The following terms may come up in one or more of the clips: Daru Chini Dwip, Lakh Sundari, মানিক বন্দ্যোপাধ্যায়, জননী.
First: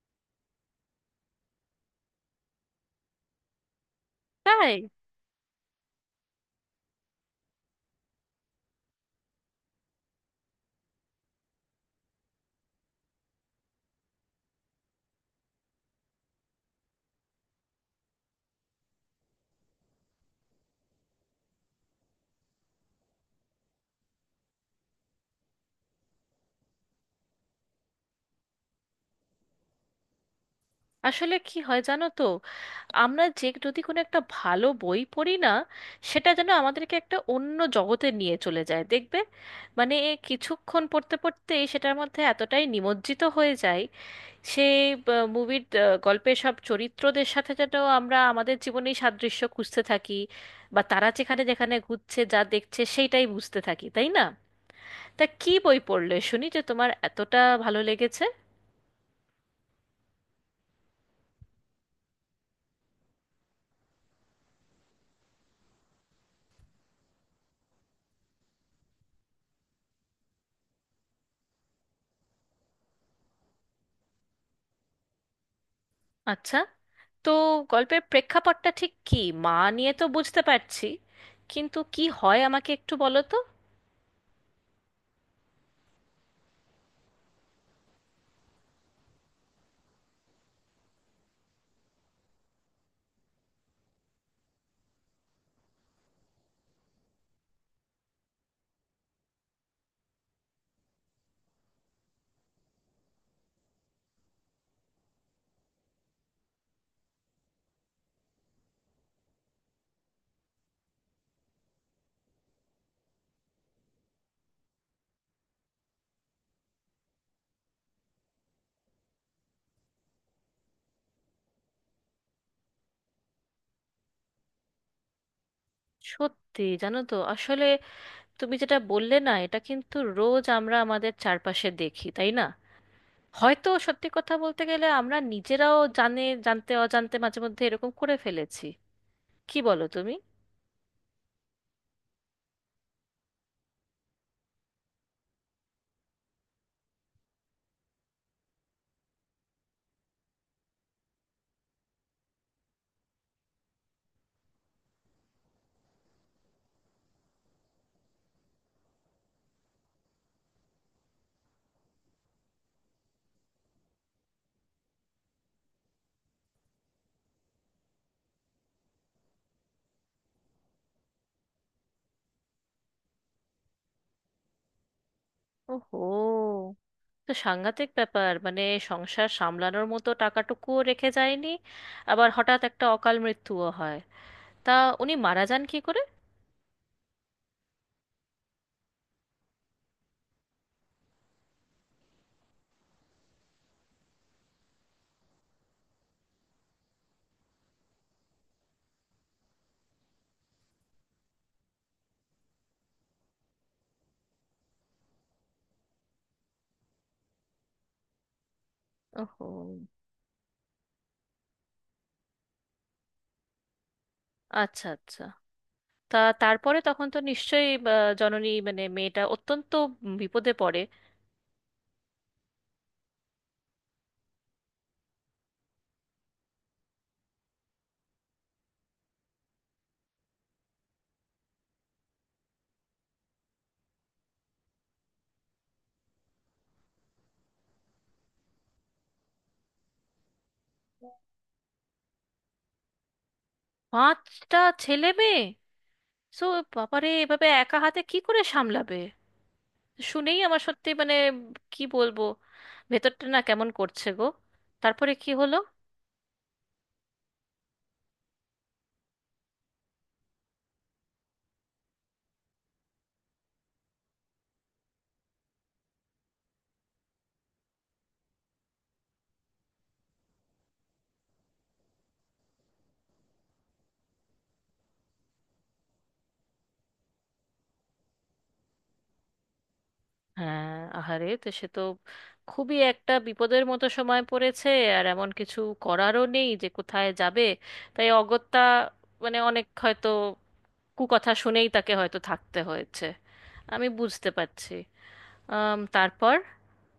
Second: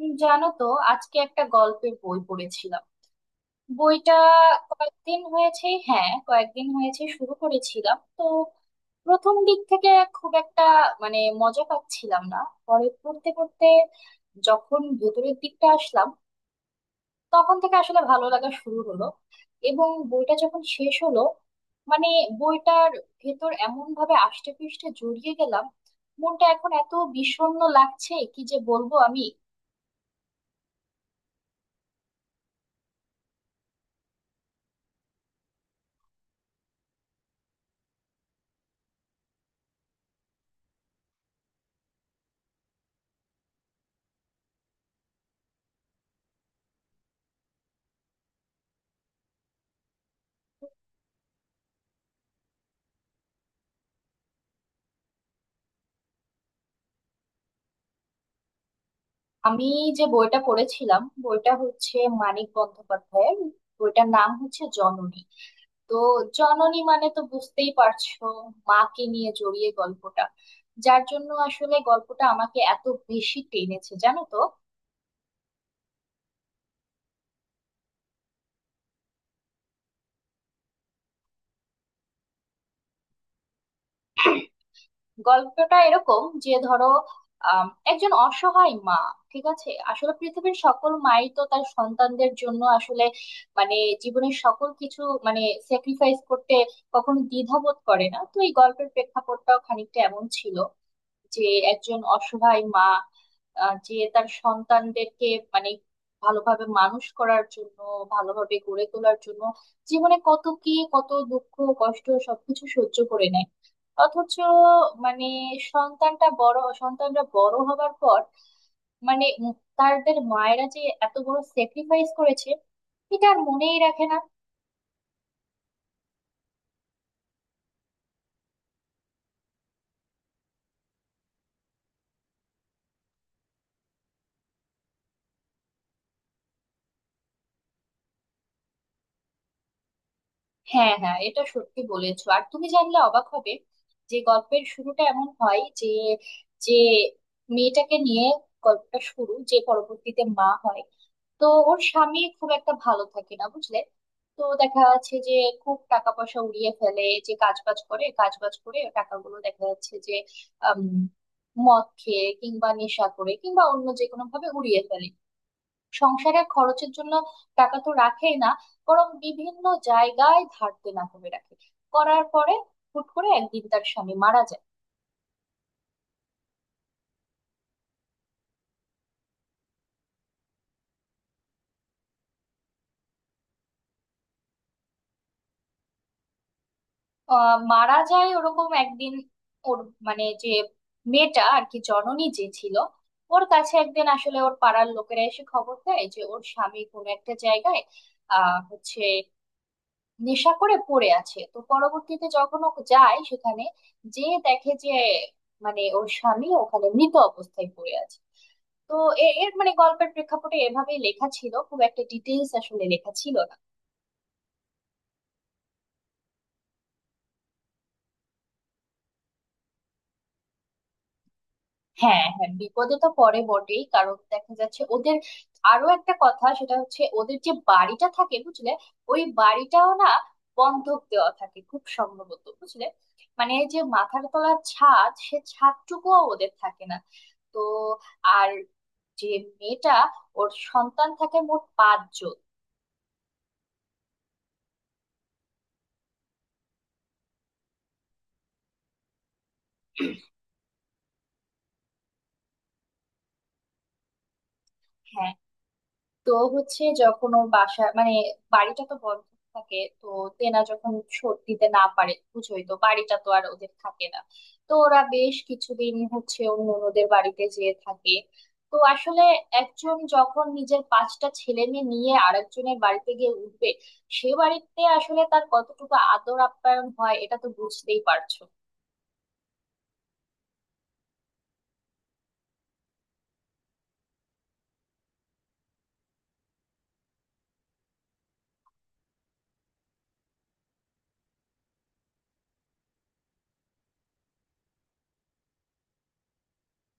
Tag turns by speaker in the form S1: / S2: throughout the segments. S1: জানো তো, আজকে একটা গল্পের বই পড়েছিলাম। বইটা
S2: তাই।
S1: কয়েকদিন হয়েছে, হ্যাঁ কয়েকদিন হয়েছে শুরু করেছিলাম তো। প্রথম দিক থেকে খুব একটা মানে মজা পাচ্ছিলাম না। পরে পড়তে পড়তে যখন ভেতরের দিকটা আসলাম, তখন থেকে আসলে ভালো লাগা শুরু হলো। এবং বইটা যখন শেষ হলো, মানে বইটার ভেতর এমন ভাবে আষ্টে পৃষ্ঠে জড়িয়ে গেলাম, মনটা এখন এত বিষণ্ণ লাগছে কি যে বলবো আমি।
S2: আসলে কি হয় জানো তো, আমরা যে যদি কোনো একটা ভালো বই পড়ি না, সেটা যেন আমাদেরকে একটা অন্য জগতে নিয়ে চলে যায় দেখবে। মানে কিছুক্ষণ পড়তে পড়তে সেটার মধ্যে এতটাই নিমজ্জিত হয়ে যায়, সেই মুভির, গল্পের সব চরিত্রদের সাথে যেন আমরা আমাদের জীবনেই সাদৃশ্য খুঁজতে থাকি, বা তারা যেখানে যেখানে ঘুরছে যা দেখছে সেইটাই বুঝতে থাকি, তাই না? তা কি বই পড়লে শুনি যে তোমার এতটা ভালো লেগেছে?
S1: আমি যে বইটা পড়েছিলাম বইটা হচ্ছে মানিক বন্দ্যোপাধ্যায়ের। বইটার নাম হচ্ছে জননী। তো জননী মানে তো বুঝতেই পারছো, মাকে নিয়ে জড়িয়ে গল্পটা, যার জন্য আসলে গল্পটা আমাকে এত বেশি টেনেছে জানো তো।
S2: আচ্ছা, তো গল্পের প্রেক্ষাপটটা ঠিক কি? মা নিয়ে তো বুঝতে পারছি, কিন্তু কি হয় আমাকে একটু বলো তো।
S1: গল্পটা এরকম যে ধরো, একজন অসহায় মা, ঠিক আছে, আসলে পৃথিবীর সকল মাই তো তার সন্তানদের জন্য আসলে, মানে জীবনের সকল কিছু, মানে স্যাক্রিফাইস করতে কখনো দ্বিধাবোধ করে না। তো এই গল্পের প্রেক্ষাপটটাও খানিকটা এমন ছিল যে একজন অসহায় মা, যে তার সন্তানদেরকে, মানে ভালোভাবে মানুষ করার জন্য, ভালোভাবে গড়ে তোলার জন্য জীবনে কত কি, কত দুঃখ কষ্ট সবকিছু সহ্য করে নেয়। অথচ মানে সন্তানটা বড়, সন্তানরা বড় হবার পর, মানে তাদের মায়েরা যে এত বড় স্যাক্রিফাইস করেছে, এটা আর মনেই রাখে না।
S2: সত্যি জানো তো আসলে, তুমি যেটা বললে না, এটা কিন্তু রোজ আমরা আমাদের চারপাশে দেখি, তাই না? হয়তো সত্যি কথা বলতে গেলে আমরা নিজেরাও জানে জানতে অজান্তে মাঝে মধ্যে এরকম করে ফেলেছি, কি বলো তুমি?
S1: হ্যাঁ হ্যাঁ এটা সত্যি বলেছো। আর তুমি জানলে অবাক হবে যে গল্পের শুরুটা এমন হয় যে যে মেয়েটাকে নিয়ে গল্পটা শুরু, যে পরবর্তীতে মা হয়। তো ওর স্বামী খুব একটা ভালো থাকে না বুঝলে। তো দেখা যাচ্ছে যে খুব টাকা পয়সা উড়িয়ে ফেলে, যে কাজ বাজ করে কাজ বাজ করে টাকাগুলো দেখা যাচ্ছে যে আম, মদ খেয়ে কিংবা নেশা করে কিংবা অন্য যে কোনো ভাবে উড়িয়ে ফেলে। সংসারের খরচের জন্য টাকা তো রাখেই না, বরং বিভিন্ন জায়গায় ধার দেনা করে রাখে। করার পরে হুট করে একদিন তার স্বামী মারা যায়।
S2: ওহো, তো সাংঘাতিক ব্যাপার। মানে সংসার সামলানোর মতো টাকাটুকুও রেখে যায়নি, আবার হঠাৎ একটা অকাল মৃত্যুও হয়। তা উনি মারা যান কি করে?
S1: মারা যায় ওরকম একদিন। ওর, মানে যে মেয়েটা আর কি, জননী যে ছিল, ওর কাছে একদিন আসলে ওর পাড়ার লোকেরা এসে খবর দেয় যে ওর স্বামী কোনো একটা জায়গায় আহ হচ্ছে নেশা করে পড়ে আছে। তো পরবর্তীতে যখন ও যায় সেখানে, যে দেখে যে মানে ওর স্বামী ওখানে মৃত অবস্থায় পড়ে আছে। তো এ-
S2: ওহো।
S1: এর মানে গল্পের প্রেক্ষাপটে এভাবেই লেখা ছিল, খুব একটা ডিটেলস আসলে লেখা ছিল না।
S2: আচ্ছা আচ্ছা, তা তারপরে তখন তো নিশ্চয়ই জননী মানে মেয়েটা অত্যন্ত বিপদে পড়ে।
S1: হ্যাঁ হ্যাঁ বিপদে তো পড়ে বটেই, কারণ দেখা যাচ্ছে ওদের আরো একটা কথা, সেটা হচ্ছে ওদের যে বাড়িটা থাকে বুঝলে, ওই বাড়িটাও না বন্ধক দেওয়া থাকে খুব সম্ভবত বুঝলে। মানে এই যে মাথার তলার ছাদ, সে ছাদটুকুও ওদের থাকে না। তো আর যে মেয়েটা, ওর সন্তান থাকে মোট পাঁচজন।
S2: পাঁচটা ছেলে মেয়ে? সো বাবারে, এভাবে একা হাতে কি করে সামলাবে! শুনেই আমার সত্যি মানে কি বলবো, ভেতরটা না কেমন করছে গো। তারপরে কি
S1: হ্যাঁ
S2: হলো?
S1: তো হচ্ছে যখন ওর বাসা, মানে বাড়িটা তো বন্ধ থাকে তো, তেনা যখন শোধ দিতে না পারে বুঝোই তো, বাড়িটা তো আর ওদের থাকে না। তো ওরা বেশ কিছুদিন হচ্ছে ওর ননদের বাড়িতে যেয়ে থাকে। তো আসলে একজন যখন নিজের পাঁচটা ছেলে মেয়ে নিয়ে আরেকজনের বাড়িতে গিয়ে উঠবে, সে বাড়িতে আসলে তার কতটুকু আদর আপ্যায়ন হয় এটা তো বুঝতেই পারছো।
S2: হ্যাঁ, আহারে, তো সে তো খুবই একটা বিপদের মতো সময় পড়েছে। আর এমন কিছু করারও নেই যে কোথায় যাবে, তাই অগত্যা মানে অনেক হয়তো কুকথা শুনেই তাকে হয়তো থাকতে হয়েছে, আমি বুঝতে পারছি। তারপর?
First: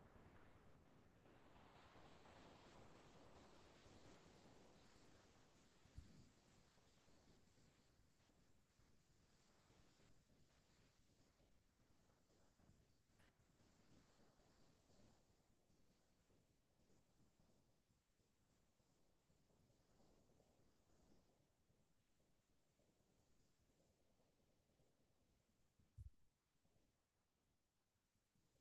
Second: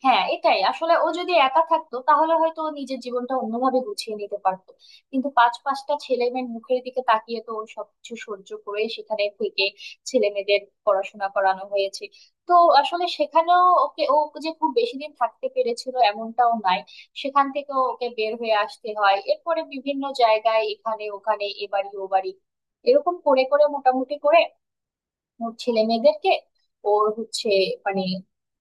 S1: হ্যাঁ এটাই আসলে, ও যদি একা থাকতো তাহলে হয়তো ও নিজের জীবনটা অন্যভাবে গুছিয়ে নিতে পারতো। কিন্তু পাঁচ পাঁচটা ছেলে মেয়ের মুখের দিকে তাকিয়ে তো ও সবকিছু সহ্য করে সেখানে থেকে ছেলে মেয়েদের পড়াশোনা করানো হয়েছে। তো আসলে সেখানেও ওকে, ও যে খুব বেশি দিন থাকতে পেরেছিল এমনটাও নাই। সেখান থেকে ওকে বের হয়ে আসতে হয়, এরপরে বিভিন্ন জায়গায় এখানে ওখানে এ বাড়ি ও বাড়ি, এরকম করে করে মোটামুটি করে ওর ছেলে মেয়েদেরকে, ওর হচ্ছে, মানে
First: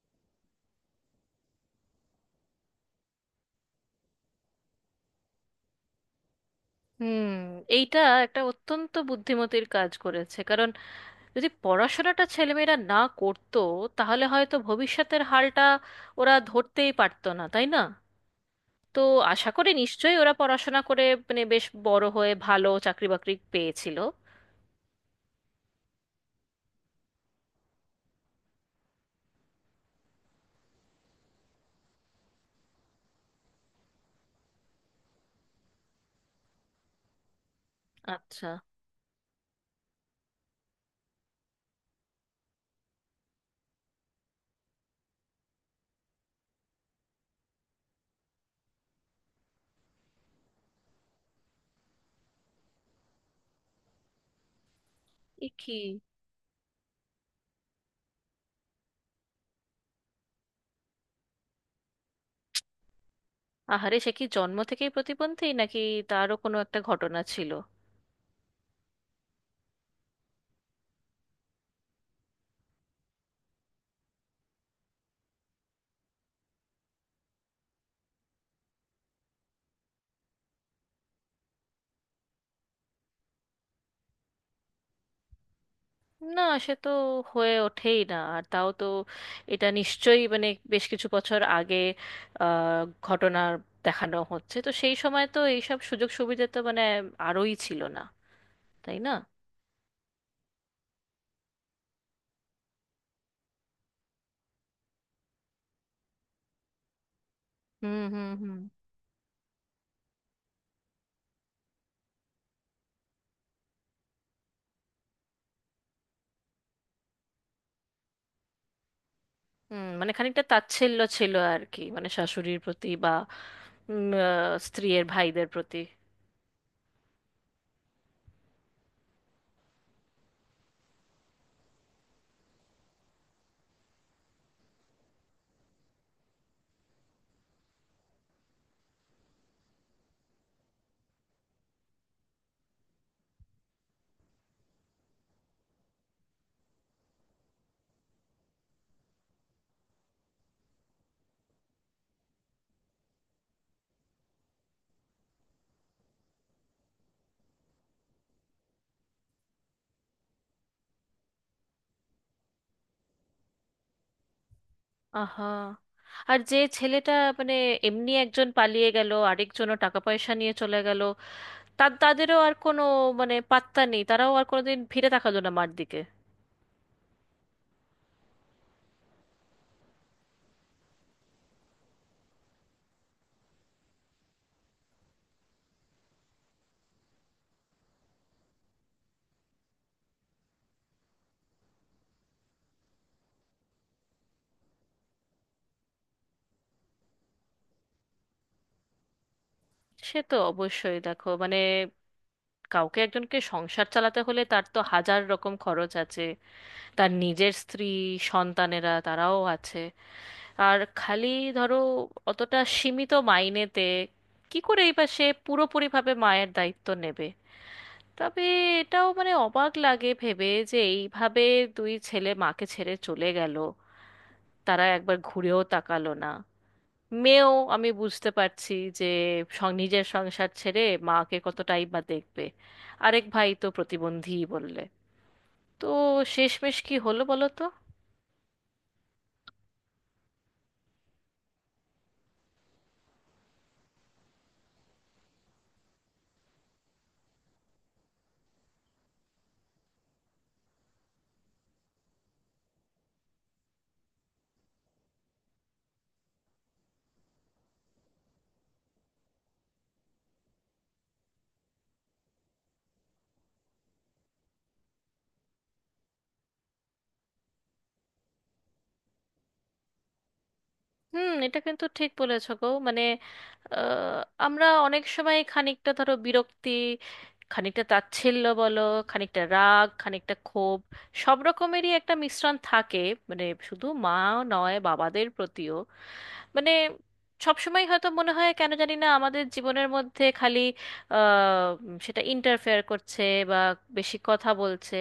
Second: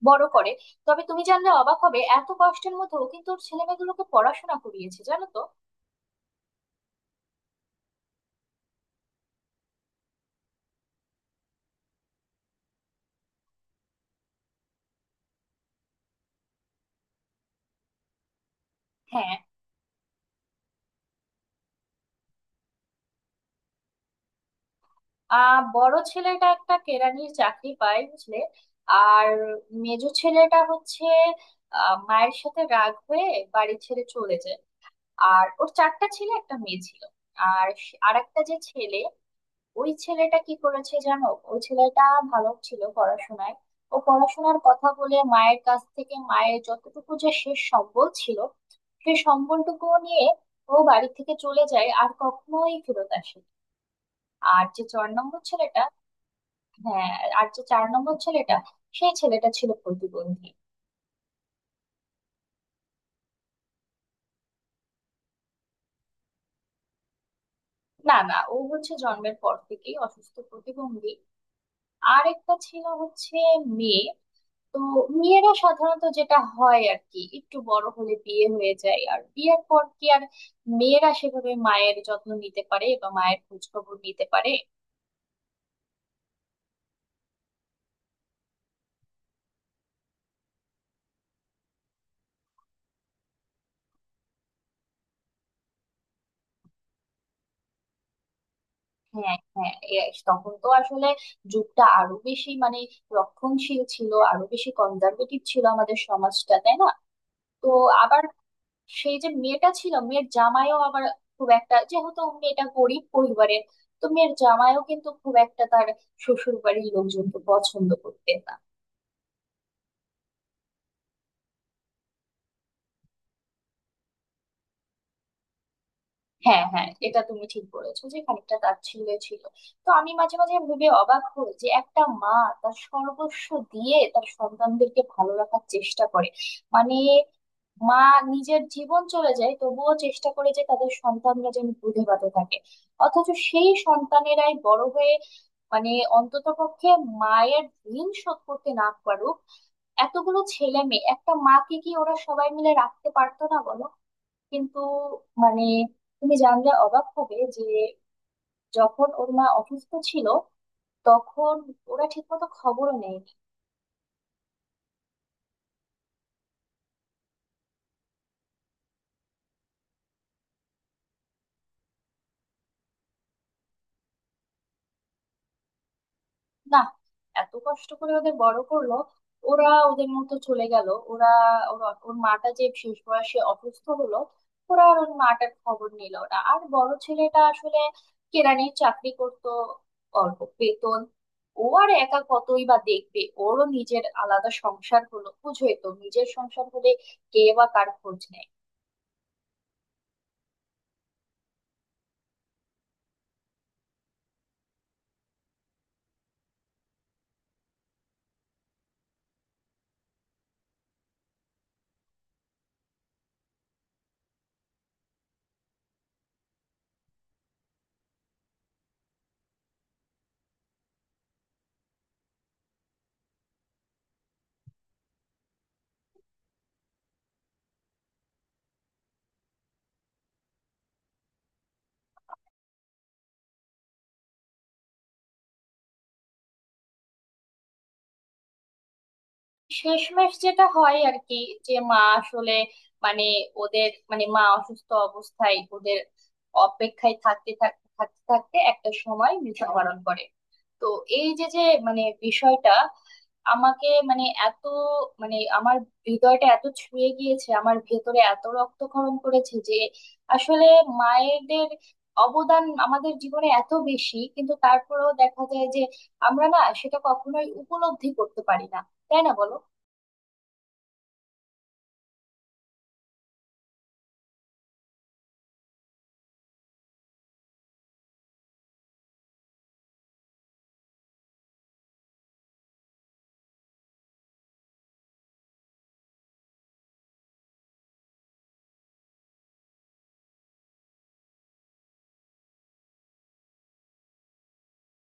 S1: বড় করে। তবে তুমি জানলে অবাক হবে, এত কষ্টের মধ্যেও কিন্তু ওর ছেলে মেয়েগুলোকে পড়াশোনা করিয়েছে জানো তো।
S2: হুম, এইটা একটা অত্যন্ত বুদ্ধিমতির কাজ করেছে, কারণ যদি পড়াশোনাটা ছেলেমেয়েরা না করতো, তাহলে হয়তো ভবিষ্যতের হালটা ওরা ধরতেই পারতো না, তাই না? তো
S1: হ্যাঁ,
S2: আশা করি নিশ্চয়ই ওরা পড়াশোনা করে মানে বেশ বড় হয়ে ভালো চাকরি বাকরি পেয়েছিল।
S1: বড় ছেলেটা একটা কেরানির চাকরি পায় বুঝলে। আর মেজো ছেলেটা হচ্ছে মায়ের সাথে রাগ হয়ে বাড়ি ছেড়ে চলে যায়। আর ওর চারটা ছেলে একটা মেয়ে ছিল। আর আরেকটা
S2: আচ্ছা।
S1: যে ছেলে, ওই ছেলেটা কি করেছে জানো, ওই ছেলেটা ভালো ছিল পড়াশোনায়। ও পড়াশোনার কথা বলে মায়ের কাছ থেকে মায়ের যতটুকু যে শেষ সম্বল ছিল, সেই সম্বলটুকু নিয়ে ও বাড়ি থেকে চলে যায় আর কখনোই ফেরত আসে। আর যে চার নম্বর
S2: এ কি!
S1: ছেলেটা, হ্যাঁ, আর যে চার নম্বর ছেলেটা, সেই ছেলেটা ছিল প্রতিবন্ধী।
S2: আহারে, সে কি জন্ম থেকেই প্রতিবন্ধী নাকি তারও কোনো একটা ঘটনা ছিল?
S1: না না, ও হচ্ছে জন্মের পর থেকেই অসুস্থ প্রতিবন্ধী। আর একটা ছিল হচ্ছে মেয়ে। তো মেয়েরা সাধারণত যেটা হয় আর কি, একটু বড় হলে বিয়ে হয়ে যায়, আর বিয়ের পর কি আর মেয়েরা সেভাবে মায়ের যত্ন নিতে পারে বা মায়ের খোঁজ খবর নিতে পারে।
S2: না, সে তো হয়ে ওঠেই না। আর তাও তো এটা নিশ্চয়ই মানে বেশ কিছু বছর আগে আহ, ঘটনার দেখানো হচ্ছে, তো সেই সময় তো এইসব সুযোগ সুবিধা তো মানে আরোই ছিল না, তাই না?
S1: হ্যাঁ হ্যাঁ, তখন তো আসলে যুগটা আরো বেশি মানে রক্ষণশীল ছিল, আরো বেশি কনজারভেটিভ ছিল আমাদের সমাজটা, তাই না। তো
S2: হুম
S1: আবার
S2: হুম হুম।
S1: সেই যে মেয়েটা ছিল, মেয়ের জামাইও আবার খুব একটা, যেহেতু মেয়েটা গরিব পরিবারের, তো মেয়ের জামাইও কিন্তু খুব একটা তার শ্বশুর বাড়ির লোকজনকে পছন্দ করতেন না।
S2: হুম, মানে খানিকটা তাচ্ছিল্য ছিল আর কি, মানে শাশুড়ির প্রতি, বা স্ত্রীয়ের ভাইদের প্রতি।
S1: হ্যাঁ হ্যাঁ এটা তুমি ঠিক বলেছো যে খানিকটা তাচ্ছিল্যে ছিল। তো আমি মাঝে মাঝে ভেবে অবাক হই, যে একটা মা তার সর্বস্ব দিয়ে তার সন্তানদেরকে ভালো রাখার চেষ্টা করে, মানে মা নিজের জীবন চলে যায় তবুও চেষ্টা করে যে তাদের সন্তানরা যেন দুধে ভাতে থাকে। অথচ সেই সন্তানেরাই বড় হয়ে, মানে অন্ততপক্ষে মায়ের ঋণ শোধ করতে না পারুক, এতগুলো ছেলে মেয়ে একটা মাকে কি ওরা সবাই মিলে রাখতে পারতো না বলো? কিন্তু মানে তুমি জানলে অবাক হবে যে যখন ওর মা অসুস্থ ছিল, তখন ওরা ঠিকমতো খবরও নেয়নি।
S2: আহা, আর যে ছেলেটা মানে এমনি একজন পালিয়ে গেল, আরেকজনও টাকা পয়সা নিয়ে চলে গেল। তা তাদেরও আর কোনো মানে পাত্তা নেই, তারাও আর কোনোদিন ফিরে তাকালো না মার দিকে।
S1: না, এত কষ্ট করে ওদের বড় করলো, ওরা ওদের মতো চলে গেল। ওরা, ওর, ওর মাটা যে শেষ বয়সে অসুস্থ হলো, ওরা আর ওর মাটার খবর নিল না। আর বড় ছেলেটা আসলে কেরানির চাকরি করত, অল্প বেতন, ও আর একা কতই বা দেখবে, ওরও নিজের আলাদা সংসার হলো, বুঝোই তো নিজের সংসার হলে কে বা কার খোঁজ নেয়।
S2: সে তো অবশ্যই, দেখো মানে কাউকে একজনকে সংসার চালাতে হলে তার তো হাজার রকম খরচ আছে। তার নিজের স্ত্রী, সন্তানেরা তারাও আছে। আর খালি ধরো অতটা সীমিত মাইনেতে কি করেই বা সে পুরোপুরিভাবে মায়ের দায়িত্ব নেবে। তবে এটাও মানে অবাক লাগে ভেবে যে এইভাবে দুই ছেলে মাকে ছেড়ে চলে গেল, তারা একবার ঘুরেও তাকালো না। মেয়েও আমি বুঝতে পারছি যে নিজের সংসার ছেড়ে মাকে কতটাই বা দেখবে। আরেক ভাই তো প্রতিবন্ধীই বললে। তো শেষমেশ কি হলো বলো তো?
S1: শেষমেশ যেটা হয় আর কি, যে মা আসলে মানে ওদের, মানে মা অসুস্থ অবস্থায় ওদের অপেক্ষায় থাকতে থাকতে থাকতে থাকতে একটা সময় মৃত্যুবরণ করে। তো এই যে, মানে বিষয়টা আমাকে মানে এত, মানে আমার হৃদয়টা এত ছুঁয়ে গিয়েছে, আমার ভেতরে এত রক্তক্ষরণ করেছে যে, আসলে মায়েদের অবদান আমাদের জীবনে এত বেশি, কিন্তু তারপরেও দেখা যায় যে আমরা না সেটা কখনোই উপলব্ধি করতে পারি না, তাই না বলো।
S2: হুম, এটা কিন্তু ঠিক বলেছো গো। মানে আহ, আমরা অনেক সময় খানিকটা ধরো বিরক্তি, খানিকটা তাচ্ছিল্য বলো, খানিকটা রাগ, খানিকটা ক্ষোভ, সব রকমেরই একটা মিশ্রণ থাকে। মানে শুধু মা নয়, বাবাদের প্রতিও মানে সবসময় হয়তো মনে হয় কেন জানি না আমাদের জীবনের মধ্যে খালি সেটা ইন্টারফেয়ার করছে বা বেশি কথা বলছে।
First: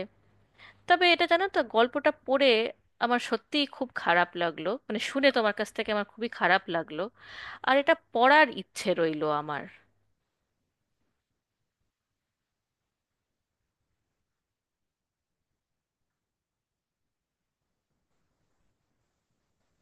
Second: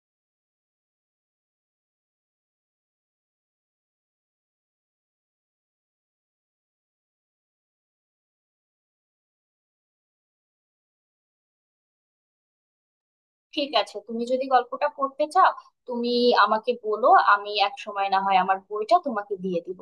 S2: তবে এটা জানো তো গল্পটা পড়ে আমার সত্যিই খুব খারাপ লাগলো, মানে শুনে তোমার কাছ থেকে আমার খুবই খারাপ লাগলো। আর এটা পড়ার ইচ্ছে রইলো আমার।
S1: ঠিক আছে, তুমি যদি গল্পটা পড়তে চাও, তুমি আমাকে বলো, আমি এক সময় না হয় আমার বইটা তোমাকে দিয়ে দিব।